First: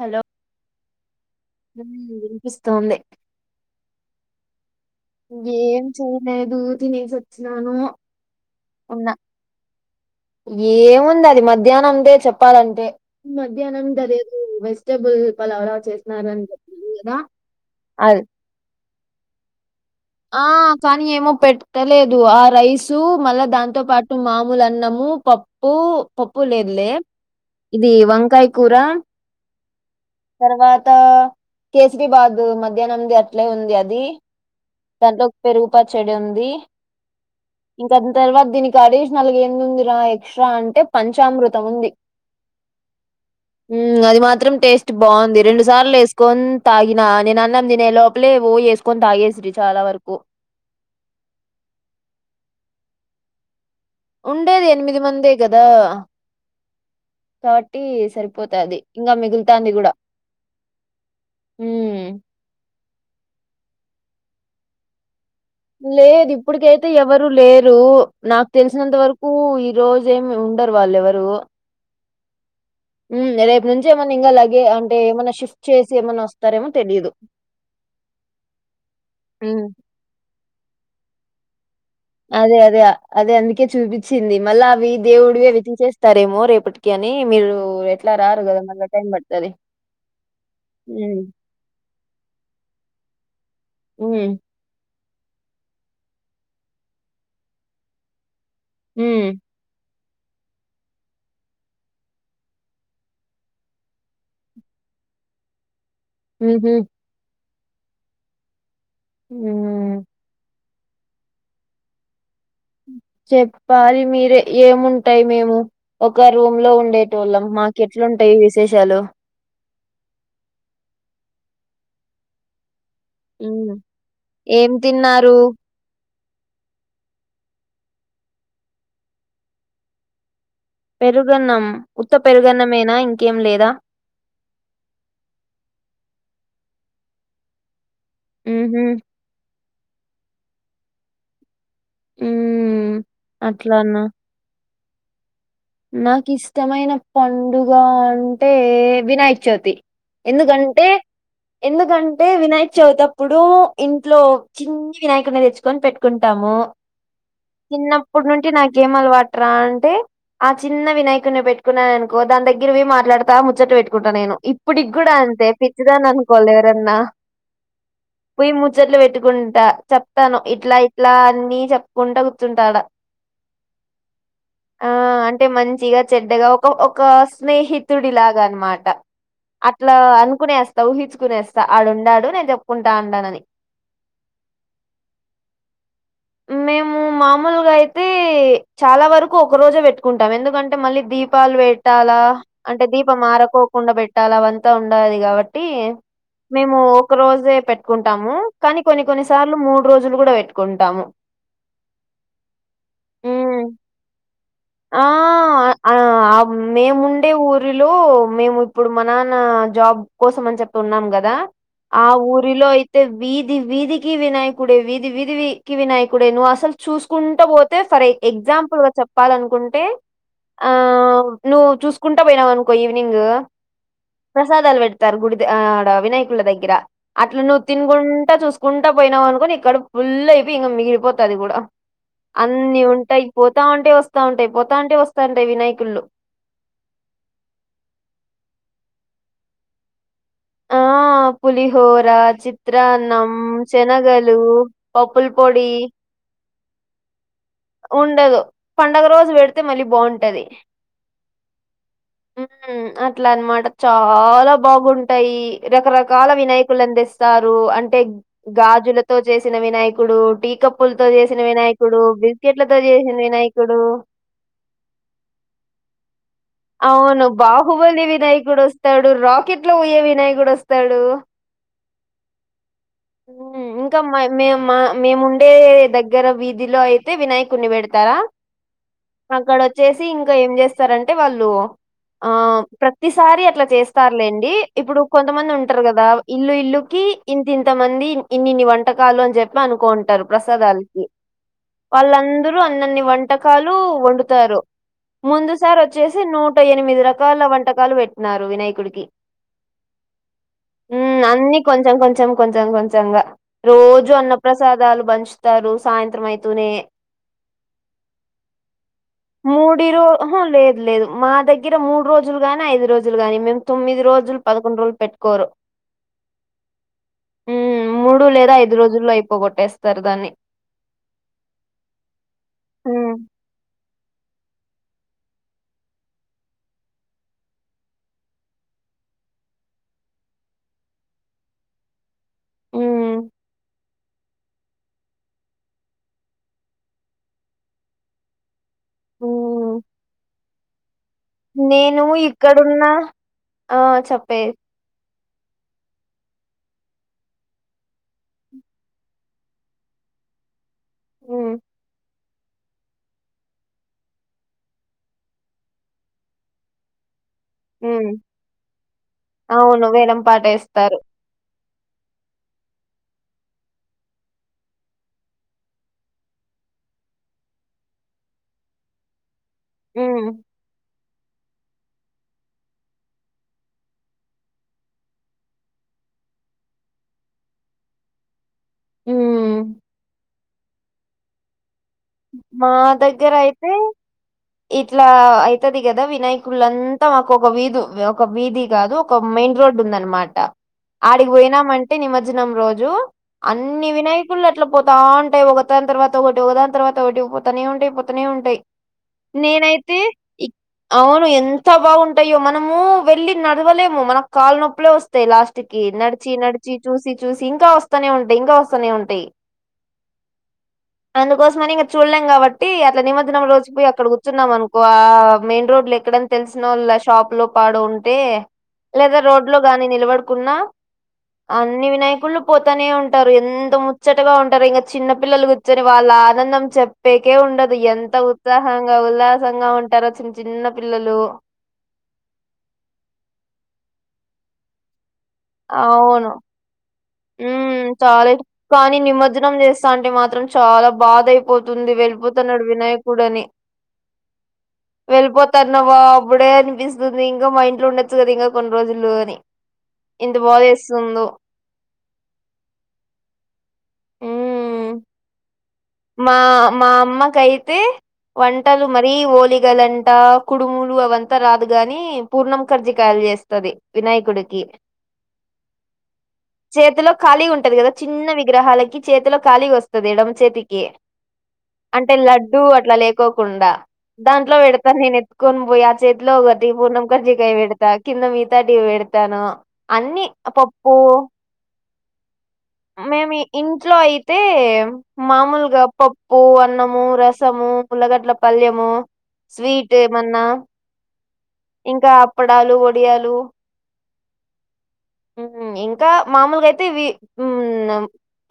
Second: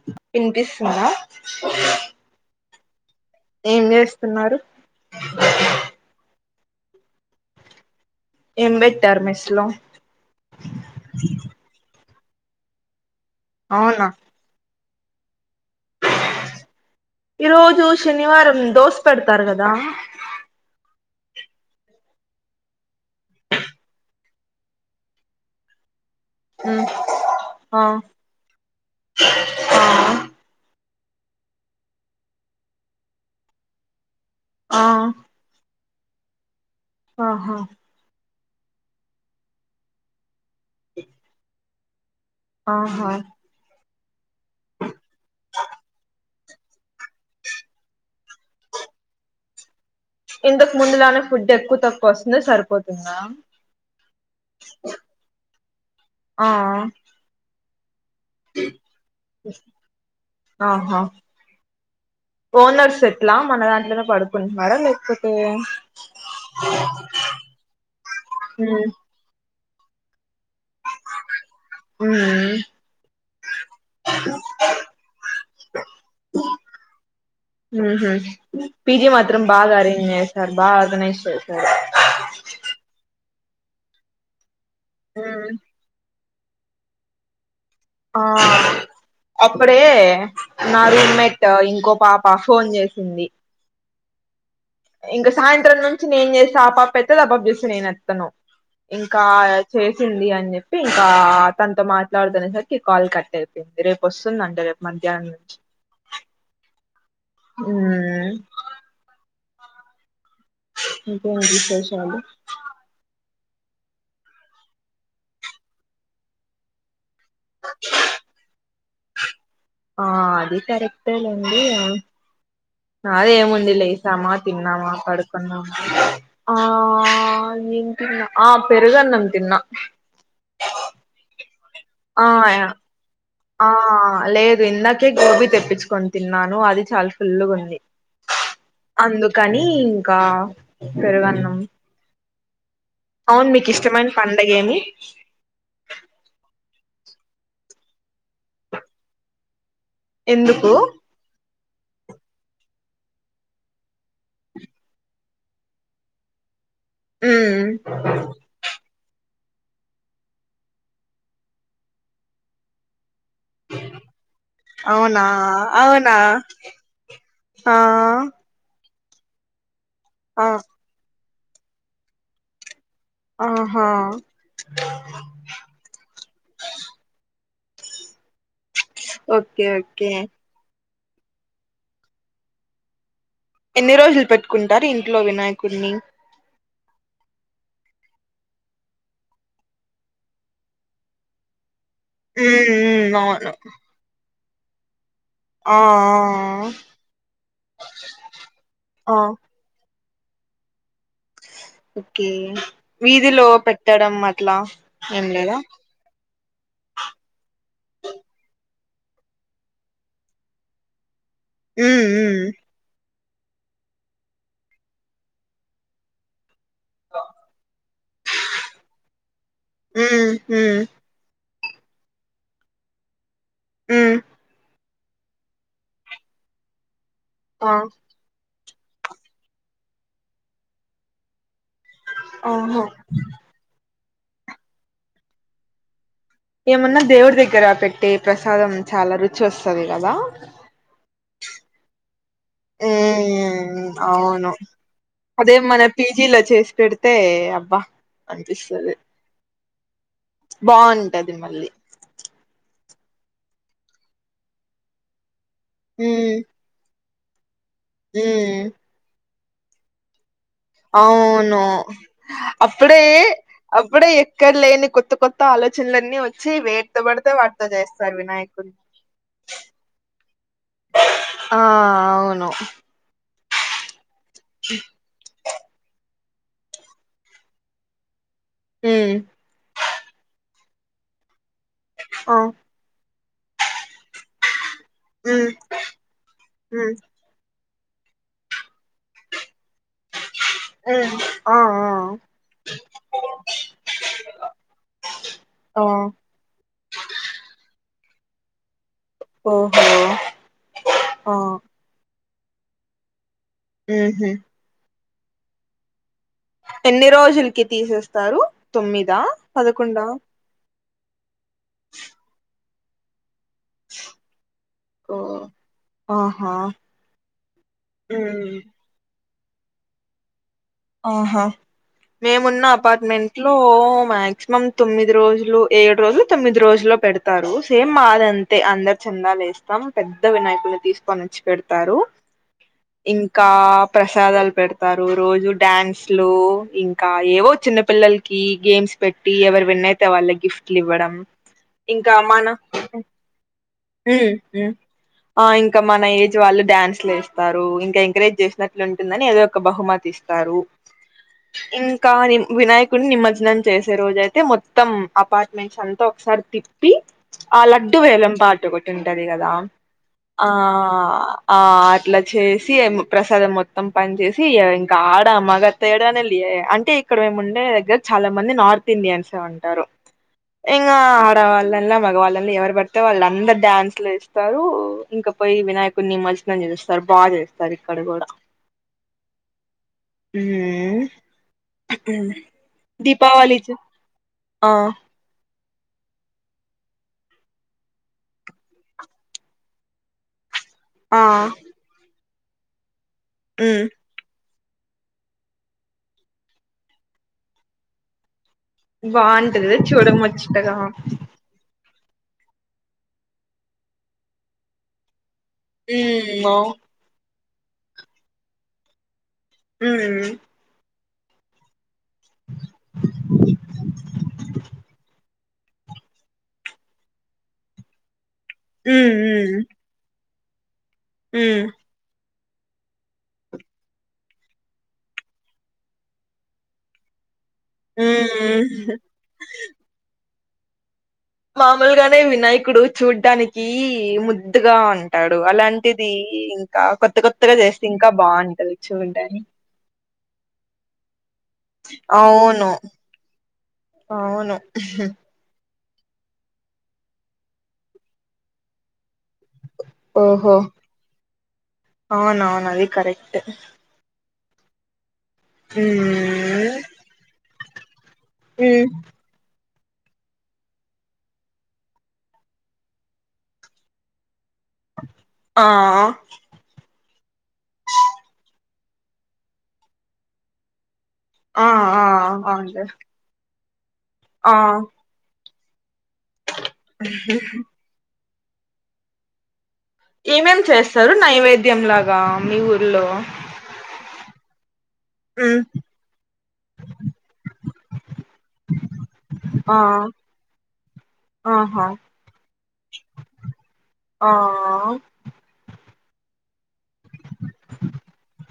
Hello వినిపిస్తుందా ఉ వినిపిస్తోంది ఏం చేస్తున్నారు ఏం చెయలేదు తినేసి వచ్చినాను ఎం ఉన్నా పెట్టారు మేస్లో ఏముంది అది మధ్యాహ్నందే చెప్పాలంటే మధ్యాహ్నం అవునా అదేదో వెజిటబుల్ పలవరా చేసి ఈ రోజు అది శనివారం దోశ పెడతారు కదా ఆ కానీ ఏమో పెట్టలేదు ఆ రైసు మళ్ళ దాంతో పాటు మామూలు అన్నము పప్ పు లేదులే ఆ ఆ ఇది వంకాయ కూర తర్వాత కేసీరీబాద్ మధ్యాహ్నం ది అట్లే ఉంది అది ఆ దాంట్లోకి పెరుగు పచ్చడి ఉంది ఆహ ఇంక దాని తర్వాత దీనికి అడిషనల్గా ఏంది ఉంది రా ఎక్స్ట్రా అంటే పంచామృతం ఉంది ఆహ అది మాత్రం టేస్ట్ బాగుంది రెండు సార్లు వేసుకొన్ తాగిన నేను అన్నాం దీనే లోపలే వేసుకో కొన్ తాగేసిరి చాల వరకు ఇంతకు ముందులానే ఫుడ్ ఎక్కువ తక్కువ వస్తుంది సరిపోతుందా ఉండేది ఎనిమిది మందే కదా ఆ కాబట్టి సరి పోతాది ఇంక మిగులుతాంది కూడ ఆహా ఉమ్ ఓనర్స్ ఎట్ల మన దాంట్లోనే పడుకుంటున్నార లేకపోతే లేదు ఇప్పుటికైతే ఎవరు లేరు నాకు మ్మ్ తెలిసినంత వర కూ ఈ రోజ ఏమి ఉండరు వాళ్ళెవరు ఉమ్ ఉమ్ రేపు నుంచి ఏమన్నా లగే అంటే ఏమన్నా షిఫ్ట్ చేసి ఏమైన్నా వస్తారేమో తెలీయదు ఉహు పీజి మాత్రం మ్మ్ బాగ ఉంది తర్ బాగా ఆర్గనైజ్ చేస్తార్ అదే అదే అదే అందుకే చూపించింది మళ్ళా అవి దేవుడివే మ్మ్ వితించేస్తారేమో రేపటి అని మీరు ఎట్ ఆ అప్పుడే నా రూమ్ హ్మ్. మేట్ ఇంకో పాప ఫోన్ చేసింది ఉ ఇంక సాయంత్రం నుంచి నేను చేస్తా ఆ పాప ఎత్తేది ఆపాప్ చూస్తే నేను ఎస్తాను ఇంకా హ్మ్. చేస్ తుంది అని చెప్పి ఇంకా తనతో మాట్లాడుతునేసరికి కాల్ కట్ అయిపోయింది రేపు వస్తుందంటే రేపు మధ్యాహ్నం నుంచి ఉహు హు ఉ ఇంకేం అండి విశేషాలు. చెప్పాలి మీరె ఏముంటాయి మేము ఒక రూమ్ లో ఉండే ట్ వొళ్ళం మాకు ఎట్ల ఉంటాయి విశేషాలు ఆ అది కరెక్ట్టె లే అండి నాది ఏముంది హ్మ్. లె లేసామ ఏం తిన్నామా తిన్నారు? పడుకున్నామా ధ ఆ ఏం తిన్నా ఆ పెరుగన్నం తిన్నా పెరుగన్నం ఉత్త ఆ పెరుగన్నమేన ఇంకేం లేదా ఆ లేదు ఇందక్ కి గోబీ తెప్పించుకొని తిన్నాను అది చాలా ఫుల్లుగా ఉంది ఉహు అందుకని ఇంక పెరుగన్నం ఉమ్ అవును మీకు ఇష్టమైన పండగ ఏమి? నాకు ఇష్టమైన పండుగ అంటే వినాయక చవితి. ఎందుకు ఎందుకంటే ఎందుకంటే వినాయకచవితప్పుడు ఇంట్లో చిన్ని వినాయకుడు ని తెచ్చు కొని పెట్టుకుంటాము ఉమ్ చిన్నప్పటి నుండి నాకేం అలవాట్రా అంటే ఆ చిన్న వినాయకుడిని పెట్టుకున్నానుకో దాని దగ్గరవి మాట్లాడుత దా ముచ్చట్ పెట్టుకుంటాను నేను ఇప్పుడికి కూడా అవునా అంతే పిచ్చిదా అని అవునా అనుకోవాలి ఎవరన్నా ఆ పొయ్యి ముచ్చట్లు పెట్టుకుంటా చెప్తాను ఆ ఇట్లా ఇట్లా అన్ని చెప్పుకుంటా కూర్చుంటాడా ఆహా ఆ అంటే మంచిగా, చెడ్డగా ఒక ఒక స్నేహితుడిలాగా అనమాట. డ ఓకే అట్లా ఓకే అనుకునేస్తా ఊహించుకునేస్తా ఆడుండాడు నేను చెప్పుకుంటా అన్నానని ఎన్ని రోజులు పెట్టుకుంటారు ఇంట్లో వినాయకుడిని? మేము మామూలుగా అయితే చాలా వరకు ఒక రోజే పెట్టుకుంటాం ఎందుకంటే మళ్ళీ దీపాలు పె ట్టాలా ఉమ్ అంటే ఉమ్ దీపం అవును మారకోకుండా పెట్టాలా అ అంతా ఉండది కాబ ట్టి ఆ ఆ మేము ఒక రోజే పెట్టుకుంటాము కానీ కొన్ని ఆ కొన్నిసార్లు మూడు రోజులు కూడా పెట్టుకుంటాము. ఓకే వీధిలో హ్మ్. పెట్టడం అట్లా ఆ ఏం లేదా? ఆ మేముండే ఊరిలో మేము ఇప్పుడు మనాన్న జాబ్ కోసం అని చెప్తున్నాం కదా ఉమ్ ఆ ఉమ్ ఊరిలో అయితే వీధి వీధికి వినాయకుడే వీధి వీధికి వినాయకుడే నువ్వు అసలు చూసుకుంట పోతే ఫరై ఎగజాంపుల్ వ చప్ప కుంటే ఉమ్ ఆ ఉమ్ నువ్వు చూసుకుంటా పోయినావ అనుకో ఈవినింగ్ ఆ ప్రసాదాలు పెడతారు గుడి ఆడ వినాయకుల దగ్గర అట్లు నువ్వు ఆ తినుగుంట చూసు కుంట పోయినావ్ అనుకో నికడుపు ఫుల్ అయిపోయి ఇంక మిగిలిపోతది కూడా ఆహా అన్ని ఉంటాయి. పోతా ఉంటే వస్తా ఉంటాయి. పోతా ఉంటే వస్తా ఉంటాయి వినాయకుళ్లు. ఏమన్నా దేవుడి దగ్గర పెట్టి ప్రసాదం చాలా రుచి వస్తది కదా ఆ పులిహోర, చిత్రాన్నం, ఉమ్ శనగలు పప్పుల్ పొడి జీల చేసి పెడితే అ ఉండదు పండగ రోజు పెడితే మళ్ళీ బావుంటది. బావుంటది మళ్ళీ ఉహు అట్లా అన్నమాట చాలా బాగుంటాయి రకరకాల ఉమ్ వినాయకులు తే స్తారు అంటే ఉమ్ గాజులతో చేసిన వినాయకుడు టీక ప్పులతో చేసిన అవును వినాయకుడు, బిస్కెట్లతో అప్పుడే చేసిన వినాయకుడు అప్పుడే ఎక్కడ లేని కొత్త కొత్త ఆలోచనలన్నీ వ అవును బాహుబలి వినాయకుడు వినాయకుడిని వస్తాడు. రాకెట్ లో పోయే వినాయకుడు వస్తాడు. ఆ ఆ అవును ఇంకా మై మే మా మేముండే ద గ్గర వీధిలో అయితే వినాయకుడిని బెడతారా? హమ్ అక్కడ వచ్చేసి ఇంకా ఏం చేస్తారంటే వాళ్ళు ఆ ప్ర తిసారి అట్లా చేస్తారులేండి ఇప్పుడు ఉమ్ కొంతమంది ఉంటారు కదా ఇల్లు ఉమ్ ఇల్లుకి ఇంతింత మంది ఇన్ని ఇన్ని వంటకాలు అని చెప్పి అనుకుంటారు ప్రసాదాలకి ఉం వాళ్ళందరూ అన్నన్ని వంటకాలు వండుతారు ముందుసారి ఆ వచ్చేసి నూట ఎనిమిది రకాల వంటకాలు బెట్టినారు వినాయకుడికి ఓహో ఉమ్ ఆ అన్ని కొంచెం కొంచెం కొంచెం కొంచెంగా రోజు అన్న ఉహు ప్రసాదాలు పంచుతారు సాయంత్రం అయితే ఎన్ని రోజులకి తీసేస్తారు తొమ్మిదా పదకొండా ఆహ లేదు లేదు మా దగ్గర మూడు రోజులు గాని ఐదు రోజులు గాని తొమ్మిది రోజులు పదకొండు రోజులు పెట్టుకోరు ఆ ఉమ్ మూడు ఉహు లేదా ఐదు రోజుల్లో అయిపోగొట్టేస్తారు దాన్ని ఆహా మేమున్న ఉమ్ అపార్ట్మెంట్ ఇంట్లో మాక్సిమం తొమ్మిది రోజులు ఏడు రోజులు తొమ్మిది రోజుల్లో పెడతారు సేమ్ మాది అం తే అందరు చెందాలేస్తాం పెద్ద వినాయకుని తీసుకొనిచ్చి పెడతారు ఉమ్, ఇంకా ప్రసాదాలు పెడతారు రోజు డ్యాన్స్లు ఇంకా ఏవో చిన్నపిల్లలకి గేమ్స్ పెట్టి ఎవరు ఉమ్. విన్నయితే వాళ్ళ గిఫ్ట్లు ఇవ్వడం నేను ఇంకా మన ఇక్కడున్న ఆ ఉమ్ చెప్పే ఉం ఆ ఇంకా మన ఏజ్ వాళ్ళు డ్యాన్స్లు వేస్తారు ఇంకా ఎంకరేజ్ చేసినట్లు ఉంటుందని ఏదో ఒక బహుమతి ఇస్తారు ఉమ్ ఇంకా వినా కున్ని నిమజ్జనం చేసే రోజయితే మొత్తం అపార్ట్మెంట్స్ అంతా ఒకసారి తిప్పి ఆ లడ్డు ఉమ్ వేలం పాటు ఒకటి ఉంటాది కదా అవును వేలం ఆ పాటేస్తారు ఆ అట్లా చేసి ప్రసాదం మొత్తం పంచేసి ఇక ఆడ మగ తేడానే లియే అంటే ఇక్కడ మేము ఉండే దగ్గర్ చాలా మంది నార్త్ ఇండియన్స్ ఉంటారు ఉమ్ ఇంకా ఆడవాళ్ళలా మగవాళ్ళలా ఎవరు పడితే వాళ్ళ అందరు డాన్స్ లు వేస్తారు ఇంక పోయి వినాయకుడిని నిమజ్జనం చేస్తారు బాగా చేస్తారు ఇక్కడ కూడా ఉమ్ ఉమ్మ్ మా దగ్గర దీపావళి అయితే ఆ ఇట్లా ఉంటది కదా వినాయకులంతా మాకు ఒక వీధి ఒక వీధి కాదు ఒక మెయిన్ రోడ్ ఉందనమాట ఆ ఆడికి పోయినామంటే నిమజ్జనం రోజు ఉమ్ అన్ని వినయ కుల్లు అట్ల పోతా ఉంటాయి ఒకదాని తర్వాత ఒకటి ఒకదాని తర్వాత ఒకటి పోతనే ఉంటాయి పోతనే ఉంటాయి బాగుంటది నేనైతే చూడముచ్చటగా అవును ఎం త బాగుంటాయో మనము వెళ్ళి నడవలేము మనకు కాలు నొప్పులే వస్తాయి లాస్ట్ కి నడిచి ఉమ్ అవ్ నడిచి చూసి చూసి ఇంకా వస్తూనే ఉంటాయి ఇంకా వస్తూనే ఉంటాయి ఉం అందుకోసమని ఇంక చూడలేం కాబట్టి అట్లా నిమజ్జనం రోజు పోయి అక్కడ వస్తున్నాం అనుకో ఆ మెయిన్ రోడ్లు ఎక్కడని తెలిసిన వాళ్ళ షాప్ లో పాడు ఉంటే ఉమ్ లేదా రోడ్ ఉమ్ లో గాని నిలబడుకున్నా ఉమ్ అన్ని వినాయకులు పోతనే ఉంటరు ఎంత ముచ్చటగా ఉంటరు ఇంగ చిన్న పిల్లలు కుర్చొని వాళ్ళ ఆనందం చెప్పేకే ఉండదు ఎంత ఉత్సాహంగా ఉమ్ ఉల్లాసంగా ఉంటారో చిన్న చిన్న పిల్లలు మామూలుగానే వినాయకుడు చూడ్డానికి ముద్దుగా ఉంటాడు అలాంటిది అవును ఇంకా కొత్త కొత్తగా ఉమ్ చేస్తే ఇంకా చాలా ఇ బాగుంటది కానీ చూడ్డాని [unintelligible] మాత్రం చాలా బాదయ్తా పోతుంది వెళ్ళిపోతున్నాడు అవును వినాయకుడు అని అవును వెళ్ళిపో తన్నవ అప్పుడే అనిపిస్తుంది ఇంకా మా ఇంట్లో ఉండొచ్చు కదా ఇంకా కొన్ని రోజులు అని ఎంత ఓహో బాదేస్తుందో అవునవును అది కరెక్ట్ ఉమ్ హ్మ్ మా మా అమ్మకైతే వంటలు మ్మ్. మరీ ఓలిగలంటా కుడుములు అవంతా రాదుగాని పూర్ణం కజ్జికాయలు జేస్తది వినాయకుడికి ఆ చేతిలో ఖాళీ ఉంటది కదా చిన్న విగ్రహాలకి చేతిలో ఖాళీ వస్తది ఎడమ చేతికి ఆ ఆ అంటే లడ్డు అవును అట్లా లేకోకుండా ఆ దాంట్లో పెడతా నేన్‌ఎ త్కొని పోయి ఆ చేతిలో ఒకటీ పూర్ణం కజ్జికాయ్పెడతా కింద మీతాటి పెడతాను అన్ని ఏమేం పప్పు చేస్తారు నైవేద్యం లాగా మీ ఊర్లో మేమి ఇంట్లో అయితే మ్మ్ మామూలుగా పప్పు, అన్నము, రసము ఉల్లగడ్ల పల్యము ఆ స్వీట్‌ ఏమన్నా ఆహా ఇంకా అప్పడాలు వడియాలు ఆ హ్మ్ ఇంకా మామూలుగా అయితే ఇవి మ్మ్ మ్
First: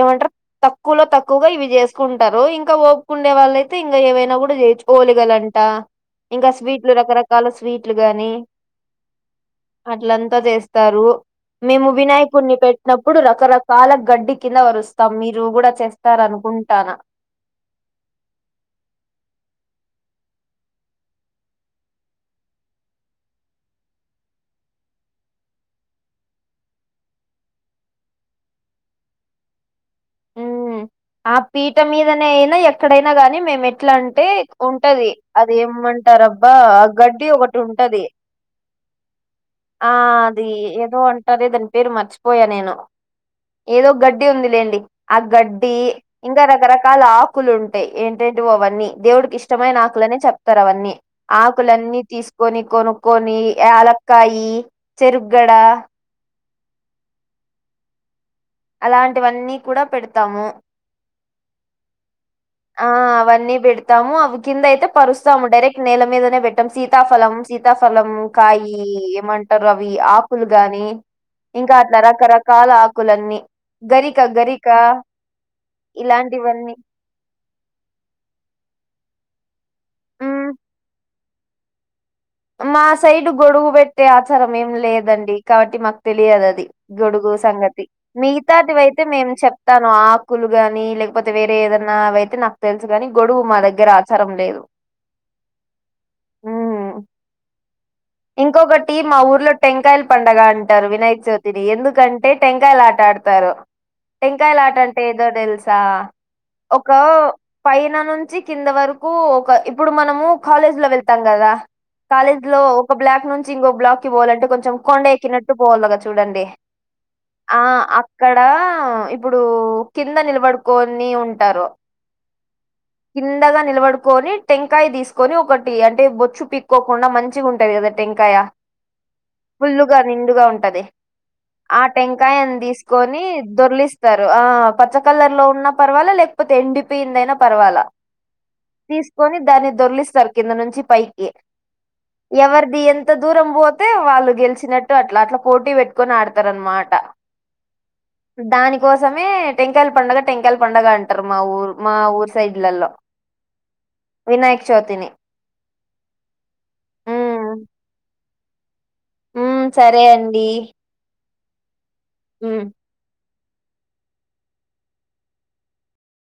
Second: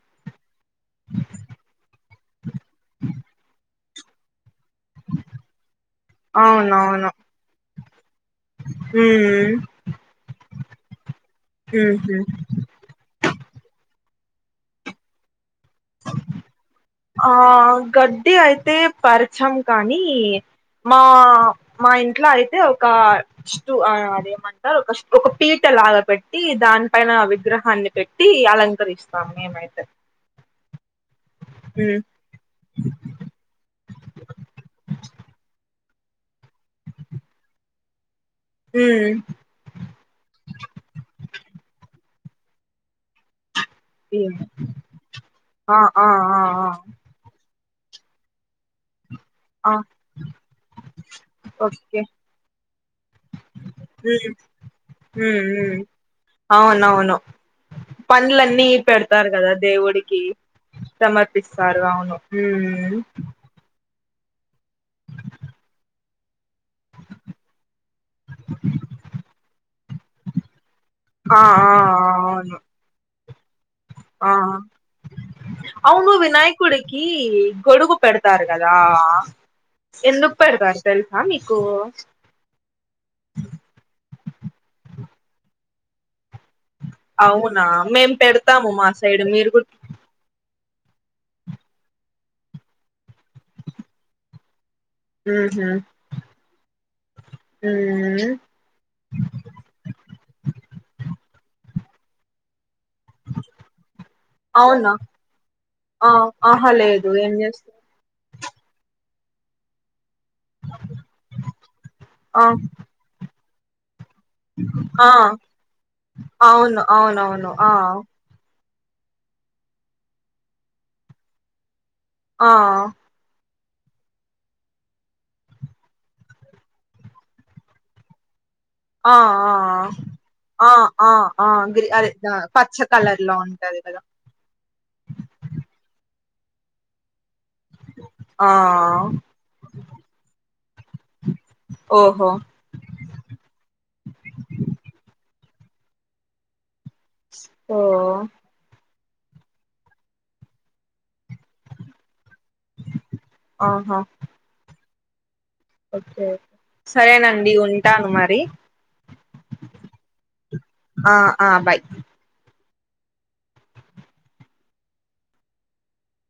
ఏమంటరు తక్కువలో తక్కువగా ఇవి జేసుకుంటారు ఇంకా ఓపిక ఉండేవాళ్ళయితే ఇంకా ఏవైనా కూడా చేయొచ్చు ఓలిగలంట ఇంకా స్వీట్లు అవునవును రకరకాల స్వీట్లు గానీ హ్మ్ హ్ అట్లంతా జేస్తారు మేము మ్మ్ వినాయకుడిని పెట్ న్నప్పుడు రకరకాల గడ్డి కింద పరుస్తాం మీరు గూడా చేస్తారనుకుం ఆ గడ్డి అయితే పరచం కానీ మా మా ఇంట్లో అయితే ఒక స్టూ ఆ అదిదే మంటా రు ఒక పీట లాగ పెట్టీ దాని పైన విగ్రహాన్ని పెట్టీ అలంకరిస్తాము. మేమైతే హ్మ్ ఆ పీట ఉమ్ మీద నే అయినా ఎక్కడైనా కానీ మేమ్ ఎట్లా అంటే ఉంటది అది ఏమంటారబ్బా ఆ గడ్డి ఒ కటుంటది హ్మ్ ఆ అది ఏదో అంటారే దాని పేరు మర్చిపోయా నేను ఏదో గడ్డి ఉమ్ ఉంది లేండి గడ్డి ఆ ఆ ఆ ఇంకా ఆ రకరకాల ఆకులు ఉంటయ్ ఏంటేంటివో అవన్నీ దేవుడికి ఇ ఆ ష్టమైన ఆకులని చెప్తారు అవన్నీ ఆకులన్నీ ఓకే తీసుకొని కొనుక్కొని ఉమ్ యలక్కాయి ఉమ్ చెరుక్గడ ఉమ్ అవునవును పండ్లన్నీ పెడతారు కదా అలాంటివన్నీ కూడా దేవుడికి పెడతాము. సమర్పిస్తారు అవును ఆ ఉమ్ అవన్నీ బెడ్ తాము అవి కింద అయితే పరుస్తాము డైరెక్ట్ నేల మీదనే పెట్టము సీతాఫలం సీతాఫలము కాయి ఏమంటారు అవి ఆకులు గాని ఆ ఆ ఆ ఇంకా అట్ల అవును రకరకాల ఆకులన్నీ గరిక ఆ ఆ గరికా ఇలాంటివన్నీ ఈ గొడుగు పెడతారు కదా ఆ ఎందుకు మ్మ్. పెడతార్‌ తెల్సా మీకు మా సైడ్ గొడుగు పెట్టే ఆచారం ఏం లేదండి కాబట్టి మాకు తెలియదు అది గొడుగు అవునా సంగతి మేం పెడతాము మిగతాటివి మా అయితే సైడ్ నేను మీరు కూడా చెప్తాను ఆ [unintelligible] గాని లేకపోతే వేరే ఏదన్న అవి అయితే నాకు తెలుసు గాని గొడుగు మా దగ్గర ఆచారం లేదు ఉహు మ్మ్. ఉ ఇంకొకటి మా ఊర్లో టెంకాయలు పండగ అంటారు వినాయక చవితిని ఎందుకంటే టెంకాయల ఆట ఆడతారు టెంకాయలాట అవునా అంటే ఏంటో తెలుసా ఆ ఆహా ఒక లేదు ఏం చేస్త [unintelligible] [unintelligible] నుంచి కింద వరకు ఒక ఇప్పుడు మనము కాలేజ్ లో వెళ్తాం కదా కాలేజ్ ఆ లో ఒక బ్లాక్ నుంచి ఇంగో బ్లాక్ పోవాలంటే కొంచెం కొండ ఆ ఎక్కినట్టు పోవాలగ చూడండి అవును అవునవును ఆ ఇక్కడ ఇప్పుడు కింద నిలబడుకొని ఉంటారు ఆ కిందగ నిలబడుకొని టెంకాయ తీసుకొని ఒకటి అంటే బొచ్చు పీకోకుండా మంచిగా [unintelligible] [unintelligible] టెంకాయ ఆ ఫుల్లుగ ఆ నిండుగ ఆ ఉంటది ఆ ఆ గ్రీ అదే దా- టెంకాయని పచ్చ తీస్ కలర్ కొని లో ఉంటది కదా దొరలిస్త [unintelligible] ఆ పచ్చ కలర్ లో ఉన్న పర్వాల లేకపోతే ఎండిపోయింది అయిన పర్వాల ఆ తీసుకొని దాన్ని దొర్లిస్తారు కింద నుంచి పైకి ఓహో ఎవర్ [unintelligible] ఎంత దూరం పోతే వాళ్ళు గెలిచినట్టు అట్ల అట్ల పోటీ పెట్టుకొని పోతారు అనమాట ఓ దాని కోసమే టెంకాయలు పండుగ టెంకాయలు పండగ అంటారు మా ఊరు మా ఊరు సైడ్లలో ఆహా వినాయక చౌతిని ఒకే సరేనండి ఉంటాను మరి ఉ సరే అండి ఆ ఆ బాయ్ హు